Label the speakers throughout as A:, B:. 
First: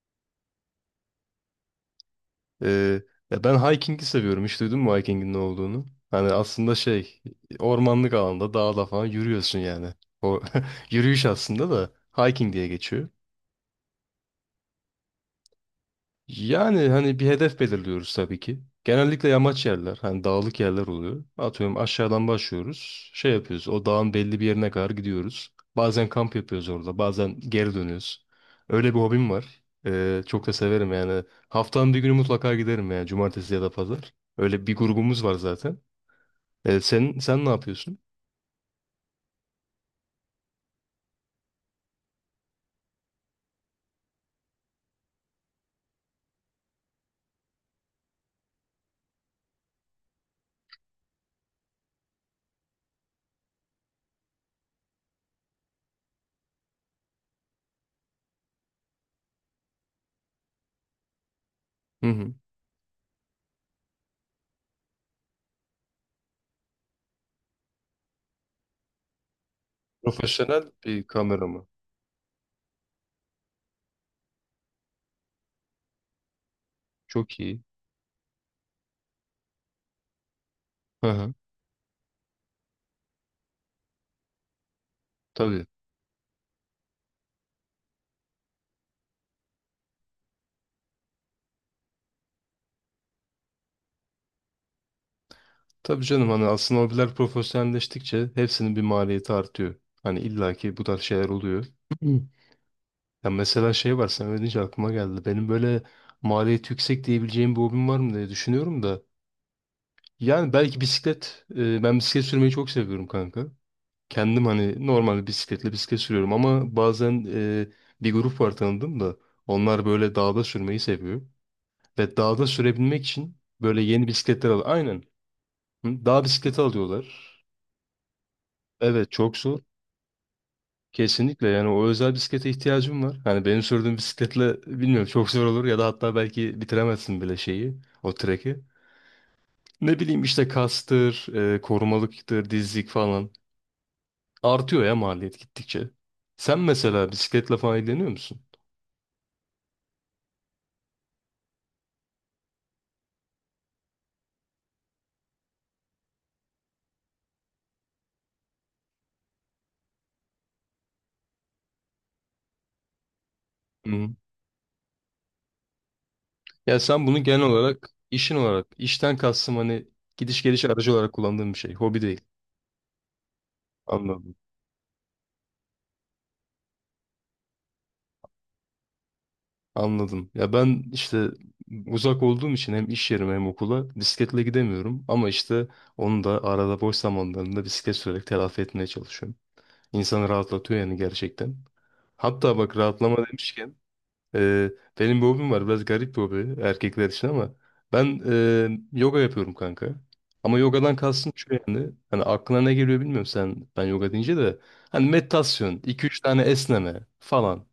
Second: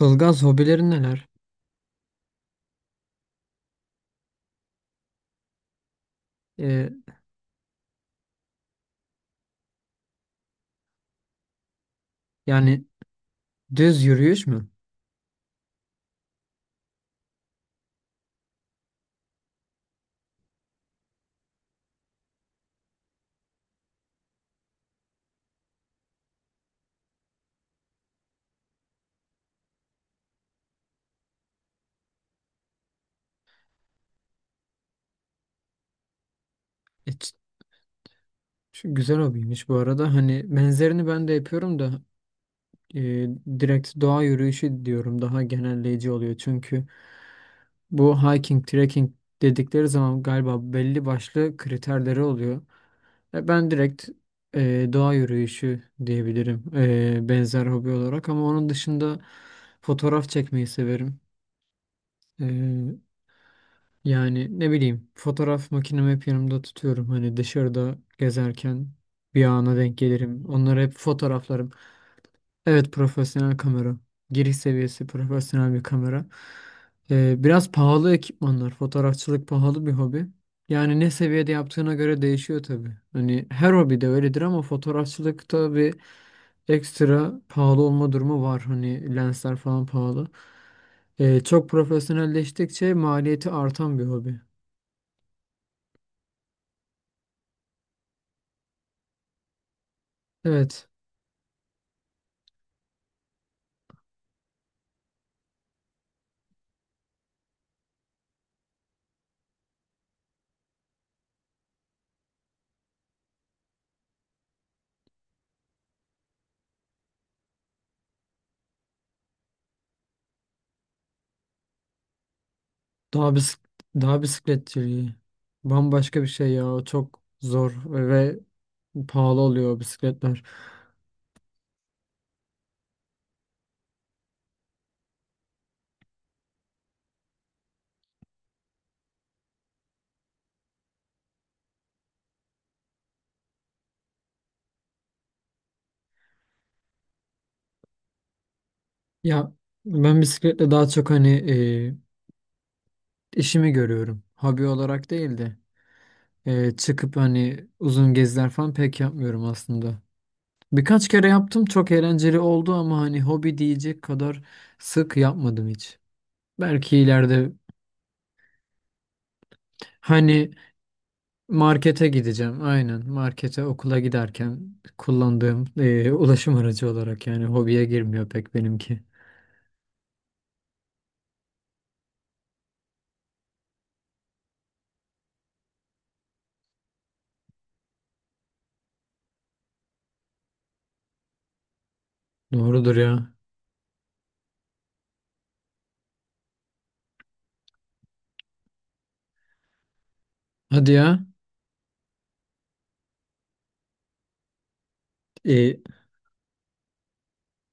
A: Ilgaz hobilerin neler?
B: Ee, Ya ben hiking'i seviyorum. Hiç duydun mu hiking'in ne olduğunu? Hani aslında
A: Ee,
B: şey ormanlık alanda dağda falan yürüyorsun yani. O yürüyüş aslında da hiking diye
A: yani
B: geçiyor.
A: düz yürüyüş mü?
B: Yani hani bir hedef belirliyoruz tabii ki. Genellikle yamaç yerler, hani dağlık yerler oluyor. Atıyorum aşağıdan başlıyoruz. Şey yapıyoruz, o dağın belli bir yerine kadar gidiyoruz. Bazen kamp yapıyoruz orada, bazen geri dönüyoruz. Öyle bir hobim var. Çok da severim yani. Haftanın bir günü mutlaka giderim yani, cumartesi ya da pazar. Öyle bir grubumuz var zaten. Ee, sen,
A: Hiç-
B: sen ne yapıyorsun?
A: şu güzel hobiymiş bu arada. Hani benzerini ben de yapıyorum da e, direkt doğa yürüyüşü diyorum, daha genelleyici oluyor. Çünkü bu hiking, trekking dedikleri zaman galiba belli başlı kriterleri oluyor. Ben direkt doğa yürüyüşü diyebilirim, benzer hobi olarak, ama onun dışında fotoğraf çekmeyi severim.
B: Hı hı.
A: E, Yani ne bileyim, fotoğraf makinemi hep yanımda tutuyorum. Hani dışarıda gezerken bir ana denk gelirim.
B: Profesyonel
A: Onları hep
B: bir kamera mı?
A: fotoğraflarım. Evet, profesyonel kamera. Giriş seviyesi profesyonel bir kamera. Ee,
B: Çok iyi.
A: biraz pahalı ekipmanlar. Fotoğrafçılık pahalı bir hobi. Yani ne
B: Hı hı.
A: seviyede yaptığına göre değişiyor tabii. Hani her hobi de öyledir, ama
B: Tabii.
A: fotoğrafçılıkta bir ekstra pahalı olma durumu var. Hani lensler falan pahalı. Çok profesyonelleştikçe maliyeti artan bir hobi.
B: Tabii canım, hani aslında hobiler profesyonelleştikçe hepsinin bir maliyeti artıyor. Hani illaki bu
A: Evet.
B: tarz şeyler oluyor. Hı. Ya mesela şey var, sen öyle deyince aklıma geldi. Benim böyle maliyeti yüksek diyebileceğim bir hobim var mı diye düşünüyorum da. Yani belki bisiklet. Ben bisiklet sürmeyi çok seviyorum kanka. Kendim hani normal bisikletle bisiklet sürüyorum, ama bazen bir grup var tanıdım da. Onlar böyle dağda sürmeyi seviyor. Ve dağda sürebilmek
A: Dağ
B: için
A: bisik
B: böyle yeni
A: dağ
B: bisikletler al. Aynen.
A: bisikletçiliği.
B: Hı,
A: Bambaşka
B: dağ
A: bir şey
B: bisikleti
A: ya. O çok
B: alıyorlar.
A: zor ve
B: Evet, çok
A: pahalı
B: zor.
A: oluyor, o bisikletler.
B: Kesinlikle, yani o özel bisiklete ihtiyacım var. Hani benim sürdüğüm bisikletle bilmiyorum, çok zor olur ya da hatta belki bitiremezsin bile şeyi, o treki. Ne bileyim işte kastır, korumalıktır, dizlik falan. Artıyor ya maliyet gittikçe. Sen mesela bisikletle falan ilgileniyor musun?
A: Ya ben bisikletle daha çok hani işimi görüyorum. Hobi olarak değil de çıkıp hani uzun geziler falan pek yapmıyorum aslında. Birkaç kere yaptım, çok eğlenceli oldu, ama hani hobi diyecek
B: Hı.
A: kadar sık yapmadım hiç.
B: Ya
A: Belki
B: sen bunu genel
A: ileride
B: olarak işin olarak, işten kastım hani gidiş
A: hani
B: geliş aracı olarak kullandığın bir şey, hobi
A: markete
B: değil.
A: gideceğim. Aynen. Markete, okula
B: Anladım.
A: giderken kullandığım ulaşım aracı olarak, yani hobiye girmiyor pek benimki.
B: Anladım. Ya ben işte uzak olduğum için hem iş yerime hem okula bisikletle gidemiyorum. Ama işte onu da arada boş zamanlarında bisiklet sürerek telafi etmeye çalışıyorum. İnsanı rahatlatıyor yani, gerçekten. Hatta bak,
A: Doğrudur
B: rahatlama
A: ya.
B: demişken e, benim bir hobim var. Biraz garip bir hobi erkekler için, ama ben yoga yapıyorum kanka. Ama
A: Hadi
B: yogadan
A: ya.
B: kastım şu yani. Hani aklına ne geliyor bilmiyorum sen ben yoga deyince de. Hani meditasyon,
A: Eee,
B: iki üç tane esneme falan.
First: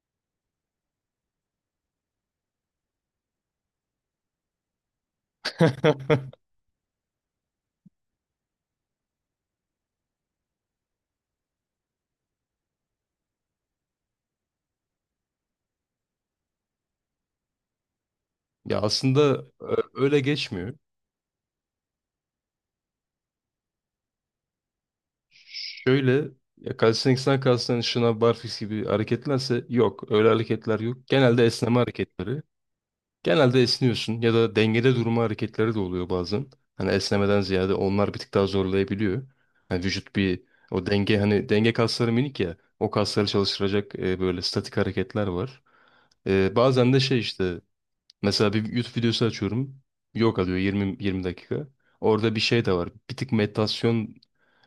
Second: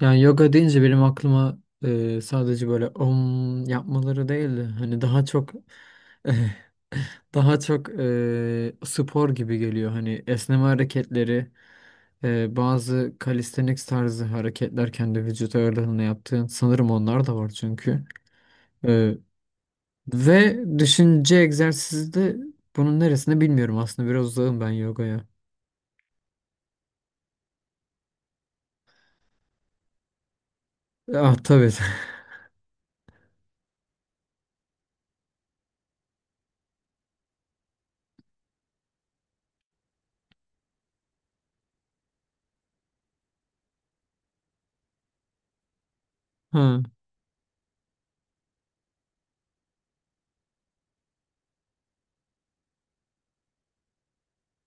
A: yani yoga deyince benim aklıma sadece böyle om yapmaları değildi. Hani daha çok daha çok spor gibi geliyor. Hani esneme hareketleri. Bazı calisthenics tarzı hareketler, kendi vücut ağırlığına yaptığın, sanırım onlar da var çünkü.
B: Ya
A: Ee,
B: aslında öyle
A: ve
B: geçmiyor.
A: düşünce egzersizi de bunun neresinde bilmiyorum, aslında biraz uzağım ben yogaya.
B: Şöyle, ya calisthenics'ten kastın şınav, barfiks gibi hareketlerse yok. Öyle hareketler yok.
A: Ah,
B: Genelde
A: tabii.
B: esneme hareketleri. Genelde esniyorsun ya da dengede durma hareketleri de oluyor bazen. Hani esnemeden ziyade onlar bir tık daha zorlayabiliyor. Hani vücut bir o denge hani denge kasları minik ya. O kasları çalıştıracak böyle statik hareketler var.
A: Ha.
B: Bazen de şey işte mesela bir YouTube videosu açıyorum. Yok, alıyor yirmi dakika. Orada bir şey de var. Bir tık meditasyon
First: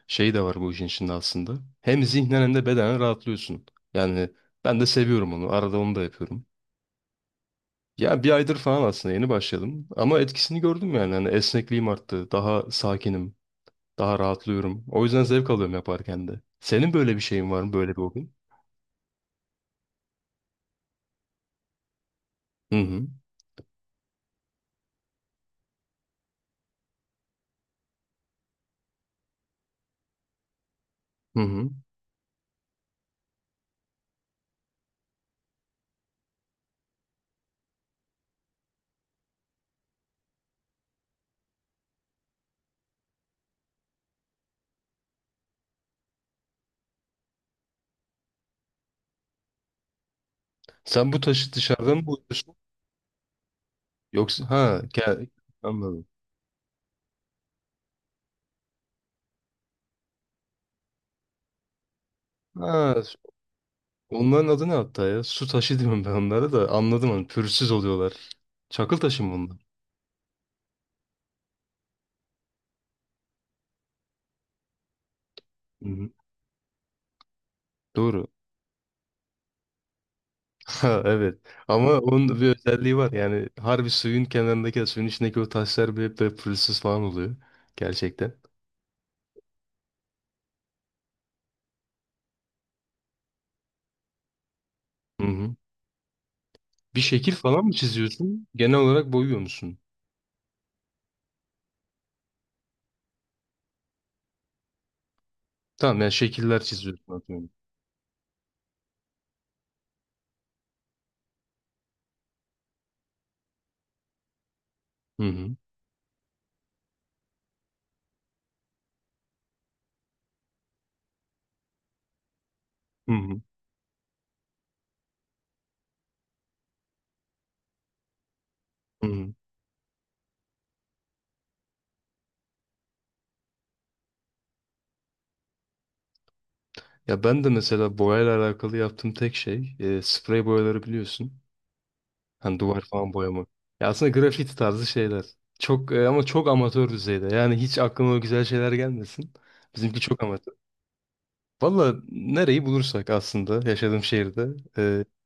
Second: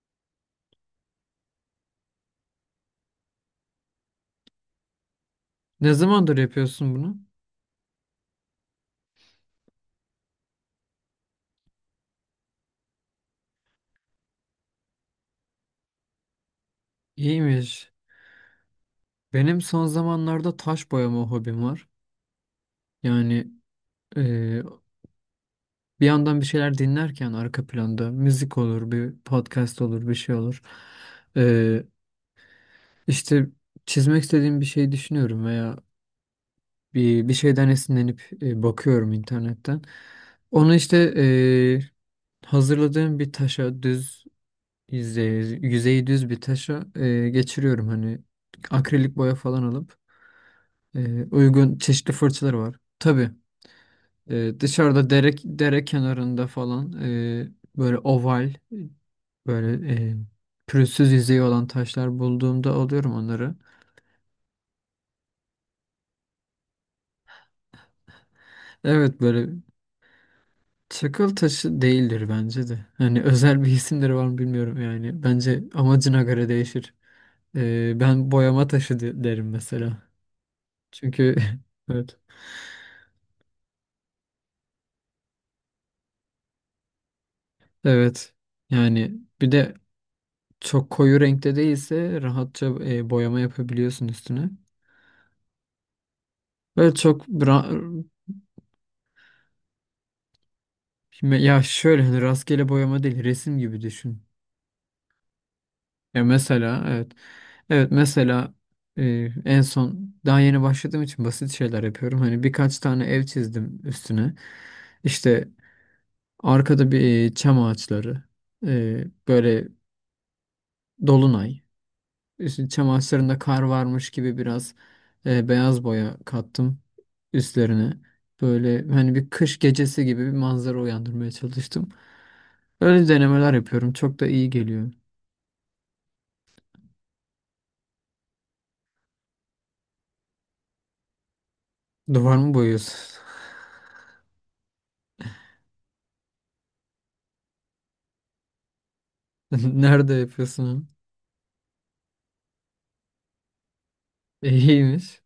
B: şeyi de var bu işin içinde aslında. Hem zihnen hem de bedenen rahatlıyorsun. Yani ben de seviyorum onu. Arada
A: Ne
B: onu da
A: zamandır
B: yapıyorum.
A: yapıyorsun bunu?
B: Ya bir aydır falan aslında, yeni başladım. Ama etkisini gördüm yani. Hani esnekliğim arttı. Daha sakinim. Daha rahatlıyorum. O yüzden zevk alıyorum yaparken de. Senin böyle bir şeyin var mı? Böyle
A: İyiymiş.
B: bir hobin?
A: Benim son zamanlarda taş boyama hobim var.
B: Hı hı.
A: Yani e, bir yandan bir şeyler dinlerken, arka planda müzik olur, bir podcast olur, bir şey olur.
B: Hı hı.
A: Ee, işte çizmek istediğim bir şey düşünüyorum veya bir şeyden esinlenip bakıyorum internetten. Onu işte hazırladığım bir taşa, yüzeyi düz bir taşa geçiriyorum hani, akrilik boya falan alıp
B: Sen bu taşı
A: uygun
B: dışarıdan mı
A: çeşitli
B: buluyorsun?
A: fırçaları var. Tabii,
B: Yoksa ha
A: dışarıda dere
B: anladım.
A: kenarında falan böyle oval, böyle pürüzsüz yüzeyi olan taşlar bulduğumda
B: Ha,
A: alıyorum onları.
B: onların adı ne hatta ya? Su taşı diyorum ben onlara da anladım, hani pürüzsüz oluyorlar. Çakıl
A: Evet,
B: taşı mı
A: böyle.
B: bunlar?
A: Çakıl taşı değildir bence de. Hani özel bir isimleri var mı bilmiyorum yani. Bence
B: Hı-hı.
A: amacına göre değişir. Ee,
B: Doğru.
A: ben boyama taşı derim mesela.
B: Ha,
A: Çünkü
B: evet. Ama
A: evet.
B: onun da bir özelliği var. Yani harbi, suyun kenarındaki, suyun içindeki o taşlar bile hep böyle pürüzsüz falan oluyor.
A: Evet.
B: Gerçekten.
A: Yani bir de çok koyu renkte değilse rahatça boyama yapabiliyorsun üstüne.
B: Hı-hı.
A: Böyle
B: Bir
A: çok
B: şekil falan
A: bra-
B: mı çiziyorsun? Genel olarak boyuyor musun?
A: ya şöyle, hani rastgele boyama değil, resim gibi düşün.
B: Tamam, yani
A: Ya
B: şekiller
A: mesela evet.
B: çiziyorsun atıyorum.
A: Evet, mesela en son, daha yeni başladığım için basit şeyler yapıyorum. Hani birkaç tane ev çizdim üstüne. İşte
B: Hı-hı.
A: arkada bir çam ağaçları, böyle dolunay, işte çam ağaçlarında
B: Hı-hı.
A: kar varmış gibi biraz beyaz boya kattım üstlerine. Böyle hani bir
B: Hı-hı.
A: kış gecesi gibi bir manzara uyandırmaya çalıştım. Öyle denemeler yapıyorum. Çok da iyi geliyor.
B: Ya ben de mesela boyayla alakalı yaptığım tek şey sprey boyaları, biliyorsun.
A: Duvar mı
B: Hani duvar falan
A: boyuyorsun?
B: boyama. Ya aslında grafiti tarzı şeyler. Çok ama çok amatör düzeyde. Yani hiç aklıma o güzel şeyler gelmesin. Bizimki
A: Nerede
B: çok amatör.
A: yapıyorsun onu?
B: Valla nereyi bulursak, aslında yaşadığım şehirde. e,
A: İyiymiş.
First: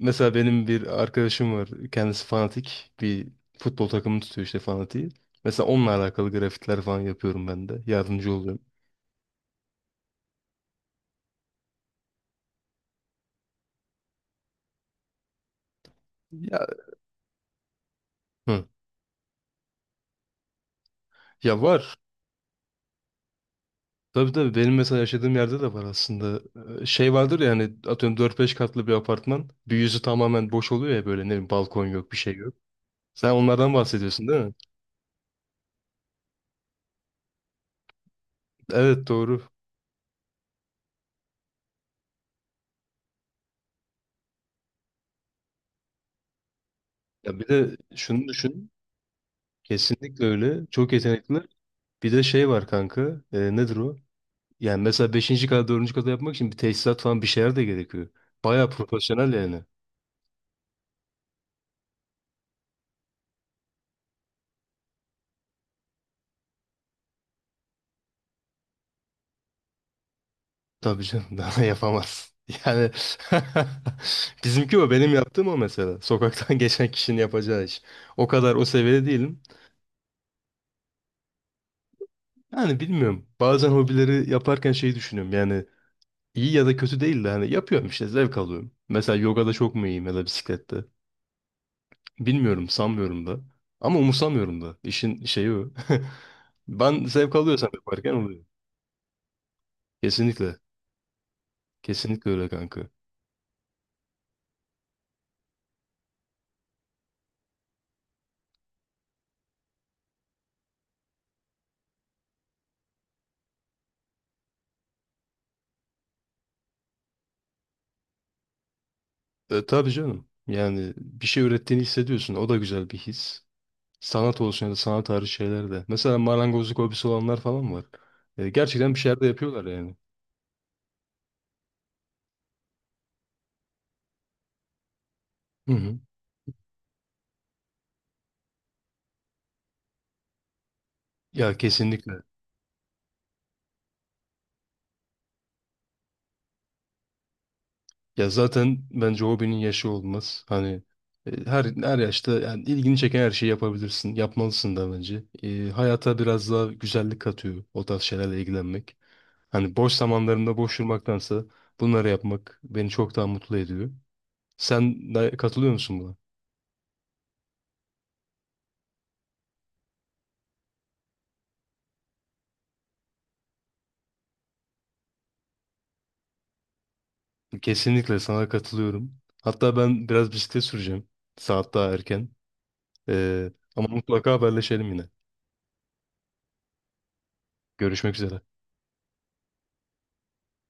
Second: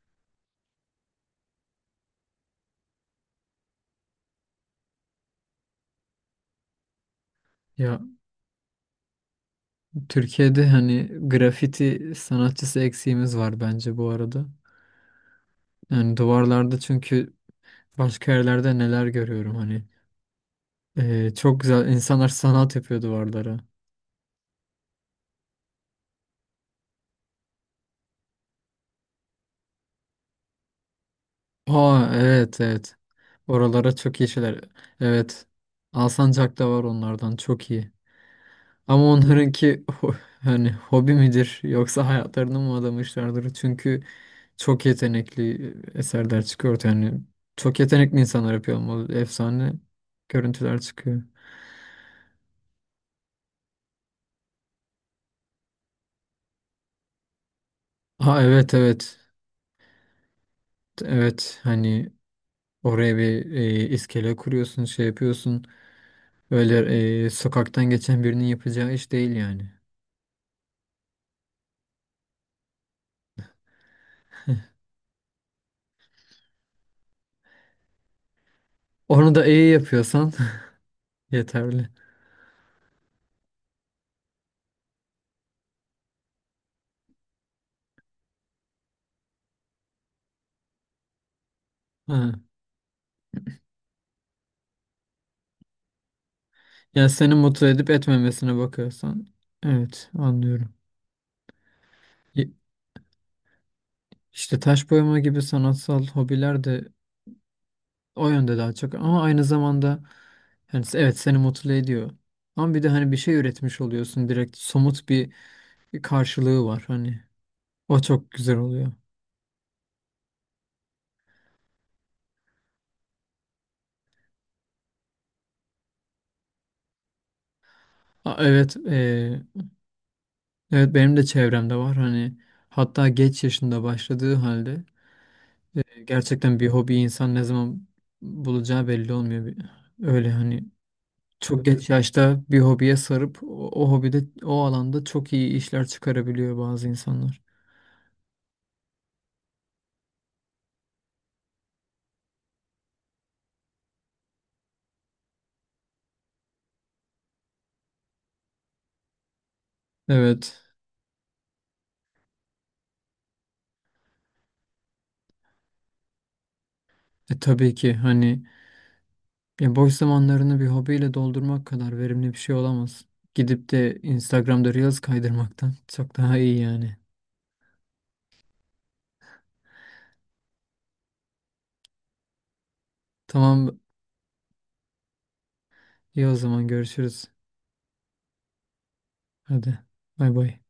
B: Mesela benim bir arkadaşım var. Kendisi fanatik. Bir futbol takımı tutuyor, işte fanatiği. Mesela onunla alakalı grafitler falan yapıyorum ben de.
A: Ya,
B: Yardımcı oluyorum.
A: Türkiye'de hani grafiti sanatçısı eksiğimiz var bence bu arada. Yani
B: Ya,
A: duvarlarda, çünkü başka
B: hı.
A: yerlerde neler görüyorum hani. Çok
B: Ya
A: güzel
B: var.
A: insanlar sanat yapıyor duvarlara.
B: Tabii tabii, benim mesela yaşadığım yerde de var aslında. Şey vardır ya, hani atıyorum dört beş katlı bir apartman. Bir yüzü tamamen boş oluyor ya, böyle ne bileyim balkon
A: Aa,
B: yok, bir şey yok.
A: evet, evet.
B: Sen onlardan
A: Oralara çok iyi
B: bahsediyorsun değil mi?
A: şeyler. Evet. Alsancak'ta var onlardan, çok iyi. Ama
B: Evet, doğru.
A: onlarınki hani hobi midir yoksa hayatlarını mı adamışlardır? Çünkü çok yetenekli eserler çıkıyor ortaya. Yani
B: Ya bir de
A: çok yetenekli
B: şunu
A: insanlar
B: düşün.
A: yapıyor, ama efsane
B: Kesinlikle öyle.
A: görüntüler
B: Çok
A: çıkıyor.
B: yetenekli. Bir de şey var kanka. Nedir o? Yani mesela beşinci kata, dördüncü kata yapmak için bir tesisat falan, bir şeyler de gerekiyor.
A: Aa,
B: Baya
A: evet, evet.
B: profesyonel yani.
A: Evet, hani oraya bir iskele kuruyorsun, şey yapıyorsun. Öyle sokaktan geçen birinin yapacağı iş değil yani.
B: Tabii canım, daha yapamaz. Yani bizimki o, benim yaptığım o mesela. Sokaktan geçen kişinin yapacağı iş. O kadar, o seviyede
A: Onu
B: değilim.
A: da iyi yapıyorsan yeterli.
B: Yani bilmiyorum. Bazen hobileri yaparken şeyi düşünüyorum. Yani iyi ya da kötü değil de hani yapıyorum işte, zevk alıyorum. Mesela yogada çok mu iyiyim ya da bisiklette?
A: Ha.
B: Bilmiyorum, sanmıyorum da. Ama umursamıyorum da. İşin şeyi o. Ben
A: Yani seni
B: zevk
A: mutlu
B: alıyorsam
A: edip
B: yaparken oluyor.
A: etmemesine bakıyorsan, evet,
B: Kesinlikle.
A: anlıyorum.
B: Kesinlikle öyle
A: Y-
B: kanka.
A: İşte taş boyama gibi sanatsal hobiler de o yönde daha çok, ama aynı zamanda, yani, evet, seni mutlu ediyor. Ama bir de hani bir şey üretmiş oluyorsun, direkt somut bir karşılığı var hani. O çok güzel oluyor.
B: Tabii canım. Yani bir şey ürettiğini hissediyorsun. O da güzel bir his. Sanat olsun ya da sanat tarihi şeyler de. Mesela marangozluk hobisi olanlar falan var.
A: Aa, evet,
B: Gerçekten bir şeyler de yapıyorlar yani.
A: evet, benim de çevremde var hani, hatta geç yaşında başladığı halde
B: Hı hı.
A: gerçekten, bir hobi insan ne zaman bulacağı belli olmuyor. Öyle hani
B: Ya
A: çok geç
B: kesinlikle.
A: yaşta bir hobiye sarıp o hobide, o alanda çok iyi işler çıkarabiliyor bazı insanlar.
B: Ya zaten bence hobinin yaşı olmaz. Hani her yaşta yani, ilgini çeken her şeyi yapabilirsin. Yapmalısın da bence. Hayata biraz daha güzellik katıyor o tarz şeylerle ilgilenmek. Hani boş zamanlarında
A: Evet.
B: boş durmaktansa bunları yapmak beni çok daha mutlu ediyor. Sen de katılıyor musun buna?
A: Tabii ki hani, ya, boş zamanlarını bir hobiyle doldurmak kadar verimli bir şey olamaz. Gidip de Instagram'da Reels kaydırmaktan çok daha iyi yani.
B: Kesinlikle sana katılıyorum. Hatta ben biraz bisiklet süreceğim. Saat daha erken. Ee,
A: Tamam,
B: ama mutlaka haberleşelim yine.
A: iyi, o zaman görüşürüz.
B: Görüşmek üzere.
A: Hadi. Bay bay.